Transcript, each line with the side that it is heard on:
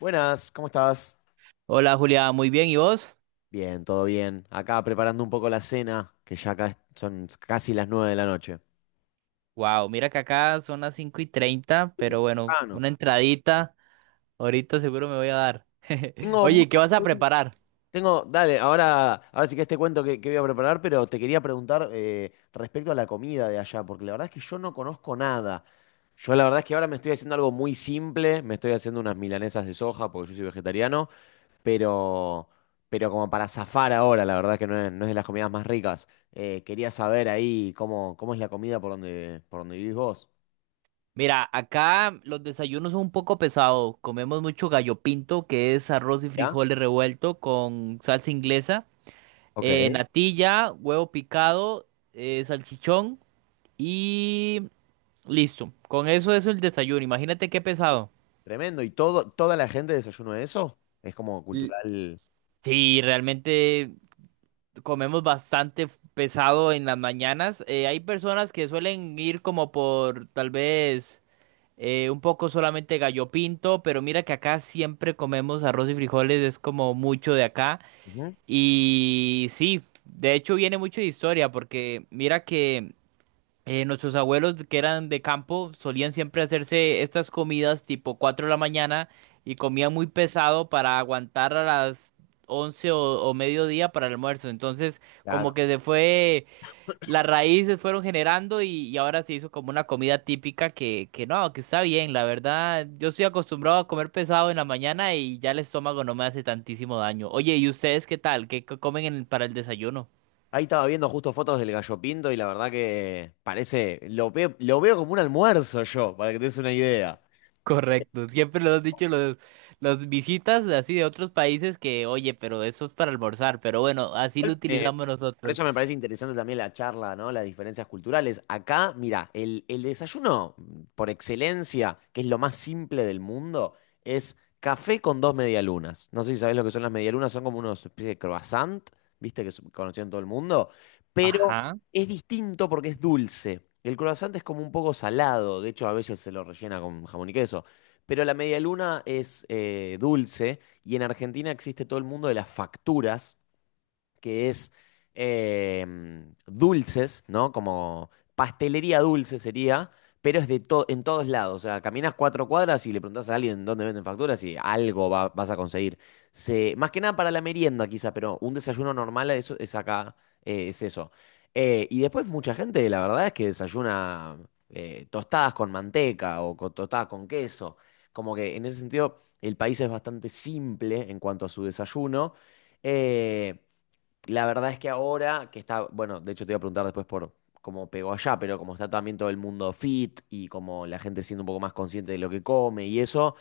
left: Buenas, ¿cómo estás?
right: Hola Julia, muy bien, ¿y vos?
left: Bien, todo bien. Acá preparando un poco la cena, que ya acá son casi las nueve de la noche.
right: Wow, mira que acá son las 5:30,
left: Uh,
right: pero bueno,
left: Ah, no.
right: una entradita, ahorita seguro me voy a dar.
left: Tengo
right: Oye, ¿qué
left: muchas
right: vas a
left: preguntas.
right: preparar?
left: Tengo, dale, ahora sí que te cuento qué voy a preparar, pero te quería preguntar respecto a la comida de allá, porque la verdad es que yo no conozco nada. Yo la verdad es que ahora me estoy haciendo algo muy simple, me estoy haciendo unas milanesas de soja, porque yo soy vegetariano, pero, pero como para zafar ahora, la verdad que no es de las comidas más ricas. Quería saber ahí cómo es la comida por donde vivís vos.
right: Mira, acá los desayunos son un poco pesados, comemos mucho gallo pinto, que es arroz y
left: ¿Ya?
right: frijoles revuelto con salsa inglesa,
left: Ok.
right: natilla, huevo picado, salchichón y listo. Con eso es el desayuno, imagínate qué pesado.
left: Tremendo. ¿Y toda la gente desayuno de eso? Es como
right: L-
left: cultural.
right: Sí, realmente comemos bastante pesado en las mañanas. Hay personas que suelen ir como por tal vez un poco solamente gallo pinto, pero mira que acá siempre comemos arroz y frijoles, es como mucho de acá.
left: Ujú.
right: Y sí, de hecho viene mucho de historia, porque mira que... nuestros abuelos que eran de campo solían siempre hacerse estas comidas tipo 4 de la mañana y comían muy pesado para aguantar a las 11 o mediodía para el almuerzo. Entonces, como
left: Claro.
right: que se fue, las raíces fueron generando y ahora se hizo como una comida típica que no, que está bien, la verdad. Yo estoy acostumbrado a comer pesado en la mañana y ya el estómago no me hace tantísimo daño. Oye, ¿y ustedes qué tal? ¿Qué comen para el desayuno?
left: Ahí estaba viendo justo fotos del gallo pinto y la verdad que parece, lo veo como un almuerzo yo, para que te des una idea.
right: Correcto, siempre lo has dicho, los visitas así de otros países que, oye, pero eso es para almorzar, pero bueno, así lo
left: Igual,
right: utilizamos
left: por
right: nosotros.
left: eso me parece interesante también la charla, ¿no? Las diferencias culturales. Acá, mira, el desayuno por excelencia, que es lo más simple del mundo, es café con dos medialunas. No sé si sabés lo que son las medialunas, son como una especie de croissant, viste, que conocían todo el mundo, pero
right: Ajá.
left: es distinto porque es dulce. El croissant es como un poco salado, de hecho a veces se lo rellena con jamón y queso. Pero la medialuna es dulce y en Argentina existe todo el mundo de las facturas que es eh, dulces, ¿no? Como pastelería dulce sería, pero es en todos lados. O sea, caminas cuatro cuadras y le preguntas a alguien dónde venden facturas y algo vas a conseguir. Se, más que nada para la merienda, quizá, pero un desayuno normal es acá, es eso. Y después mucha gente, la verdad es que desayuna tostadas con manteca tostadas con queso. Como que en ese sentido el país es bastante simple en cuanto a su desayuno. Eh, la verdad es que ahora que está, bueno, de hecho te iba a preguntar después por cómo pegó allá, pero como está también todo el mundo fit y como la gente siendo un poco más consciente de lo que come y eso,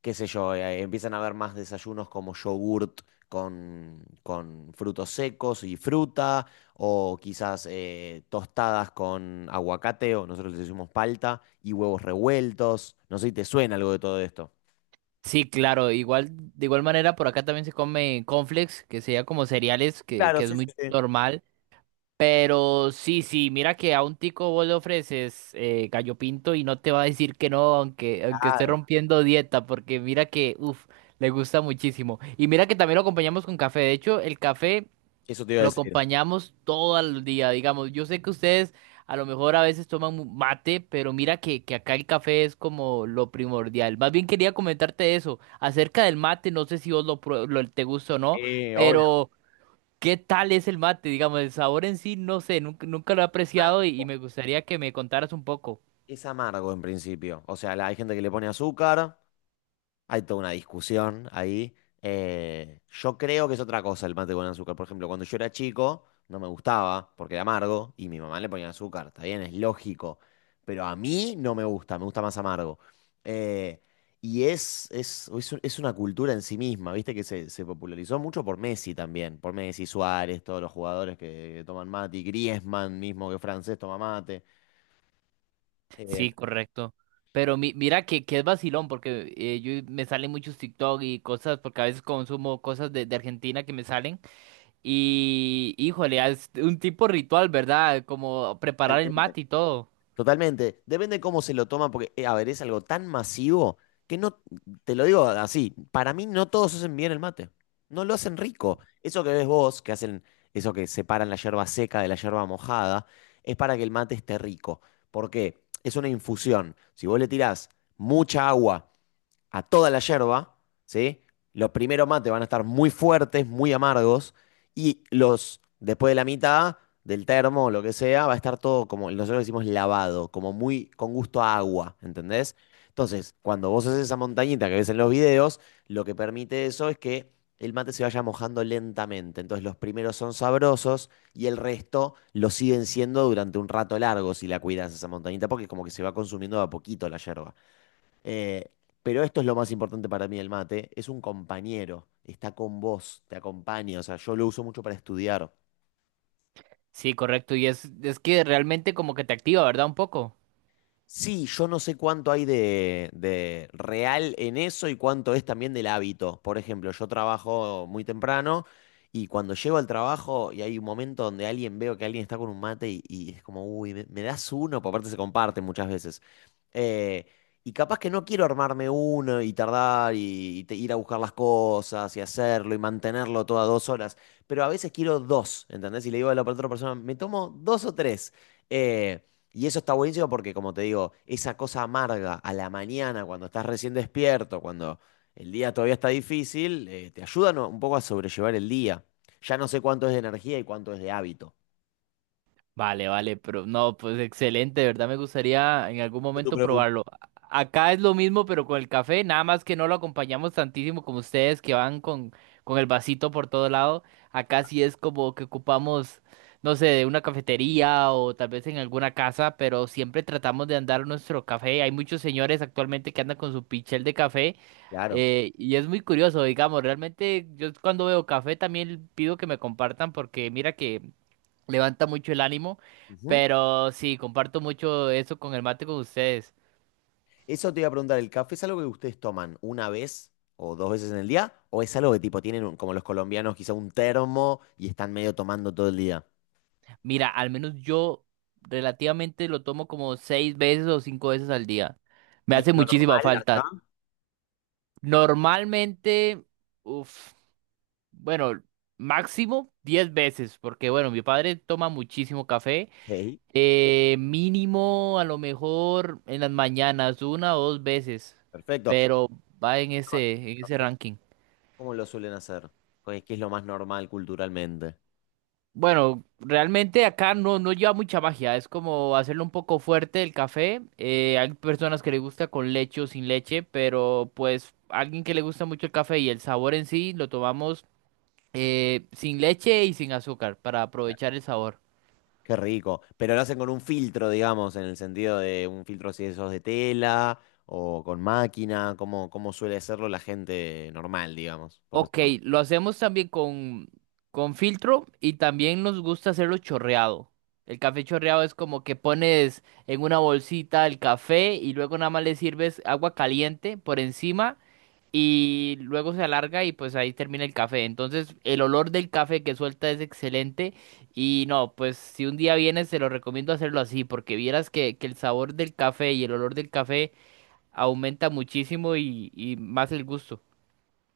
left: qué sé yo, empiezan a haber más desayunos como yogurt con frutos secos y fruta, o quizás tostadas con aguacate, o nosotros le decimos palta, y huevos revueltos. No sé si te suena algo de todo esto.
right: Sí, claro, igual, de igual manera por acá también se come cornflakes, que sería como cereales, que,
left: Claro,
right: que es
left: sí, sí,
right: muy
left: sí.
right: normal, pero sí, sí, mira que a un tico vos le ofreces gallo pinto y no te va a decir que no, aunque esté
left: Claro.
right: rompiendo dieta, porque mira que, uff, le gusta muchísimo. Y mira que también lo acompañamos con café, de hecho, el café...
left: Eso te iba a
right: Lo
left: decir.
right: acompañamos todo el día, digamos. Yo sé que ustedes a lo mejor a veces toman mate, pero mira que acá el café es como lo primordial. Más bien quería comentarte eso, acerca del mate, no sé si vos te gusta o no,
left: Sí, obvio.
right: pero ¿qué tal es el mate? Digamos, el sabor en sí, no sé, nunca, nunca lo he apreciado y me gustaría que me contaras un poco.
left: Es amargo en principio. O sea, hay gente que le pone azúcar, hay toda una discusión ahí. Yo creo que es otra cosa el mate con azúcar. Por ejemplo, cuando yo era chico, no me gustaba porque era amargo y mi mamá le ponía azúcar. Está bien, es lógico. Pero a mí no me gusta, me gusta más amargo. Eh, y es una cultura en sí misma, ¿viste? Que se popularizó mucho por Messi también. Por Messi, Suárez, todos los jugadores que toman mate. Y Griezmann mismo, que es francés, toma mate. Eh,
right: Sí, correcto. Pero mira que es vacilón, porque me salen muchos TikTok y cosas, porque a veces consumo cosas de Argentina que me salen. Y, híjole, es un tipo ritual, ¿verdad? Como preparar el mate y todo.
left: Totalmente. Depende cómo se lo toman, porque, a ver, es algo tan masivo que no, te lo digo así, para mí no todos hacen bien el mate. No lo hacen rico. Eso que ves vos, que hacen, eso que separan la yerba seca de la yerba mojada, es para que el mate esté rico. ¿Por qué? Es una infusión. Si vos le tirás mucha agua a toda la yerba, ¿sí? Los primeros mates van a estar muy fuertes, muy amargos, y los, después de la mitad del termo o lo que sea, va a estar todo como, nosotros decimos lavado, como muy con gusto a agua, ¿entendés? Entonces, cuando vos haces esa montañita que ves en los videos, lo que permite eso es que el mate se vaya mojando lentamente. Entonces, los primeros son sabrosos y el resto lo siguen siendo durante un rato largo si la cuidas esa montañita, porque como que se va consumiendo de a poquito la yerba. Eh, pero esto es lo más importante para mí, el mate. Es un compañero, está con vos, te acompaña. O sea, yo lo uso mucho para estudiar.
right: Sí, correcto. Y es que realmente como que te activa, ¿verdad? Un poco.
left: Sí, yo no sé cuánto hay de real en eso y cuánto es también del hábito. Por ejemplo, yo trabajo muy temprano y cuando llego al trabajo y hay un momento donde alguien veo que alguien está con un mate y es como, uy, me das uno, porque aparte se comparte muchas veces. Eh, y capaz que no quiero armarme uno y tardar ir a buscar las cosas y hacerlo y mantenerlo todas dos horas, pero a veces quiero dos, ¿entendés? Y le digo a la otra persona, me tomo dos o tres. Eh, y eso está buenísimo porque, como te digo, esa cosa amarga a la mañana, cuando estás recién despierto, cuando el día todavía está difícil, te ayudan un poco a sobrellevar el día. Ya no sé cuánto es de energía y cuánto es de hábito.
right: Vale, vale, pero no, pues excelente, de verdad me gustaría en algún
left: Yo te
right: momento probarlo. Acá es lo mismo, pero con el café, nada más que no lo acompañamos tantísimo como ustedes que van con el vasito por todo lado. Acá sí es como que ocupamos, no sé, de una cafetería o tal vez en alguna casa, pero siempre tratamos de andar nuestro café. Hay muchos señores actualmente que andan con su pichel de café.
left: claro.
right: Y es muy curioso, digamos, realmente yo cuando veo café también pido que me compartan porque mira que levanta mucho el ánimo,
left: Ujú.
right: pero sí, comparto mucho eso con el mate con ustedes.
left: Eso te iba a preguntar, ¿el café es algo que ustedes toman una vez o dos veces en el día? ¿O es algo que tipo tienen, como los colombianos, quizá un termo y están medio tomando todo el día?
right: Mira, al menos yo relativamente lo tomo como 6 veces o 5 veces al día. Me
left: ¿Y
right: hace
left: lo
right: muchísima
left: normal
right: falta.
left: acá?
right: Normalmente, uff, bueno, máximo 10 veces, porque bueno, mi padre toma muchísimo café.
left: Sí.
right: Mínimo, a lo mejor en las mañanas, una o dos veces,
left: Perfecto.
right: pero va en ese ranking.
left: ¿Cómo lo suelen hacer? Pues, ¿qué es lo más normal culturalmente?
right: Bueno, realmente acá no, no lleva mucha magia, es como hacerlo un poco fuerte el café. Hay personas que le gusta con leche o sin leche, pero pues alguien que le gusta mucho el café y el sabor en sí, lo tomamos sin leche y sin azúcar para aprovechar el sabor.
left: Qué rico. Pero lo hacen con un filtro, digamos, en el sentido de un filtro si eso es de tela o con máquina, como, como suele hacerlo la gente normal, digamos, por
right: Ok,
left: decirlo.
right: lo hacemos también con filtro y también nos gusta hacerlo chorreado. El café chorreado es como que pones en una bolsita el café y luego nada más le sirves agua caliente por encima y luego se alarga y pues ahí termina el café. Entonces el olor del café que suelta es excelente y no, pues si un día vienes te lo recomiendo hacerlo así porque vieras que el sabor del café y el olor del café aumenta muchísimo y más el gusto.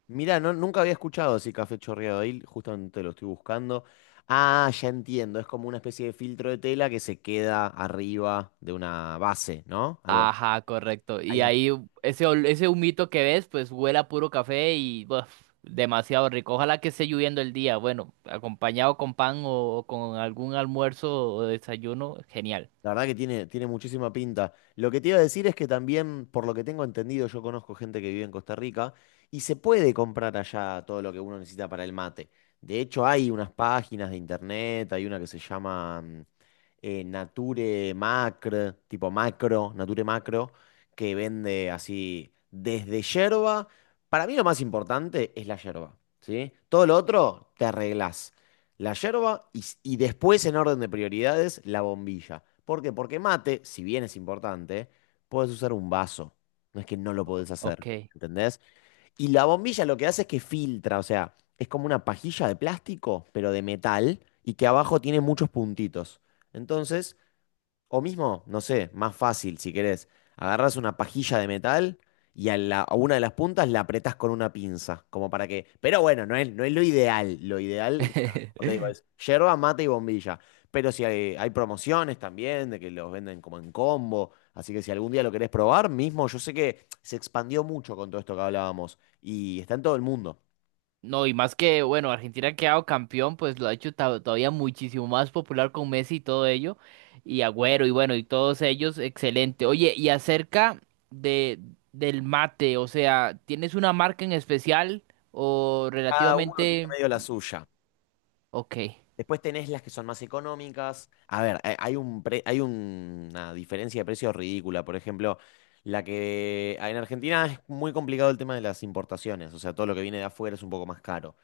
left: Mirá, no, nunca había escuchado así café chorreado ahí, justamente lo estoy buscando. Ah, ya entiendo, es como una especie de filtro de tela que se queda arriba de una base, ¿no? Algo
right: Ajá, correcto. Y
left: así.
right: ahí ese humito que ves pues huele a puro café y buf, demasiado rico. Ojalá que esté lloviendo el día. Bueno, acompañado con pan o con algún almuerzo o desayuno, genial.
left: La verdad que tiene, tiene muchísima pinta. Lo que te iba a decir es que también, por lo que tengo entendido, yo conozco gente que vive en Costa Rica y se puede comprar allá todo lo que uno necesita para el mate. De hecho, hay unas páginas de internet, hay una que se llama Nature Macro, tipo macro, Nature Macro, que vende así desde yerba. Para mí lo más importante es la yerba, ¿sí? Todo lo otro te arreglás. La yerba y y después en orden de prioridades la bombilla. ¿Por qué? Porque mate, si bien es importante, puedes usar un vaso. No es que no lo podés hacer,
right: Ok.
left: ¿entendés? Y la bombilla lo que hace es que filtra, o sea, es como una pajilla de plástico, pero de metal, y que abajo tiene muchos puntitos. Entonces, o mismo, no sé, más fácil si querés. Agarrás una pajilla de metal y a una de las puntas la apretás con una pinza, como para que... Pero bueno, no es lo ideal. Lo ideal, ya, como te digo, es yerba, mate y bombilla. Pero si hay promociones también, de que los venden como en combo. Así que si algún día lo querés probar, mismo, yo sé que se expandió mucho con todo esto que hablábamos. Y está en todo el mundo.
right: No, y más que, bueno, Argentina ha quedado campeón, pues lo ha hecho todavía muchísimo más popular con Messi y todo ello, y Agüero, y bueno, y todos ellos, excelente. Oye, y acerca de, del mate, o sea, ¿tienes una marca en especial o
left: Cada uno tiene
right: relativamente...
left: medio la suya.
right: Ok.
left: Después tenés las que son más económicas. A ver, hay una diferencia de precios ridícula. Por ejemplo, la que en Argentina es muy complicado el tema de las importaciones. O sea, todo lo que viene de afuera es un poco más caro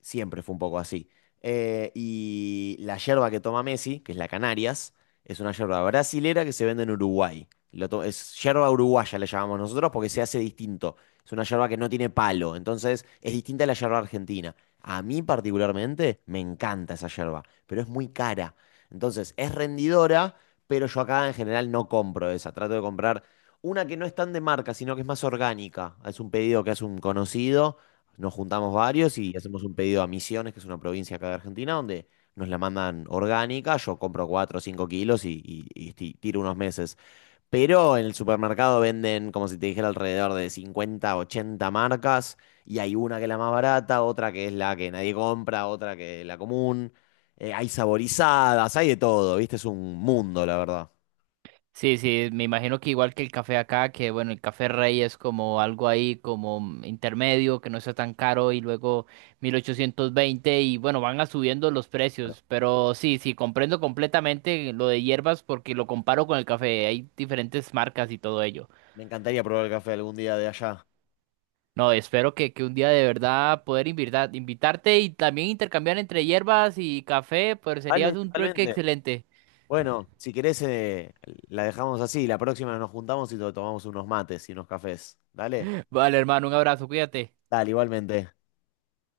left: siempre fue un poco así. Y la yerba que toma Messi, que es la Canarias, es una yerba brasilera que se vende en Uruguay. Es yerba uruguaya, le llamamos nosotros, porque se hace distinto. Es una yerba que no tiene palo, entonces es distinta a la yerba argentina. A mí particularmente me encanta esa yerba, pero es muy cara. Entonces es rendidora, pero yo acá en general no compro esa. Trato de comprar una que no es tan de marca, sino que es más orgánica. Es un pedido que hace un conocido nos juntamos varios y hacemos un pedido a Misiones, que es una provincia acá de Argentina, donde nos la mandan orgánica. Yo compro 4 o 5 kilos y tiro unos meses. Pero en el supermercado venden, como si te dijera, alrededor de 50, 80 marcas. Y hay una que es la más barata, otra que es la que nadie compra, otra que es la común. Hay saborizadas, hay de todo, ¿viste? Es un mundo, la verdad.
right: Sí, sí, me imagino que igual que el café acá, que bueno, el café rey es como algo ahí como intermedio, que no está tan caro y luego 1820 y bueno, van a subiendo los precios, pero sí, sí, comprendo completamente lo de hierbas porque lo comparo con el café, hay diferentes marcas y todo ello.
left: Me encantaría probar el café algún día de allá.
right: No, espero que un día de verdad poder invitarte y también intercambiar entre hierbas y café, pues sería
left: Vale,
right: un trueque
left: totalmente.
right: excelente.
left: Bueno, si querés, la dejamos así. La próxima nos juntamos y tomamos unos mates y unos cafés. Dale,
right: Vale, hermano, un abrazo, cuídate.
left: dale, igualmente.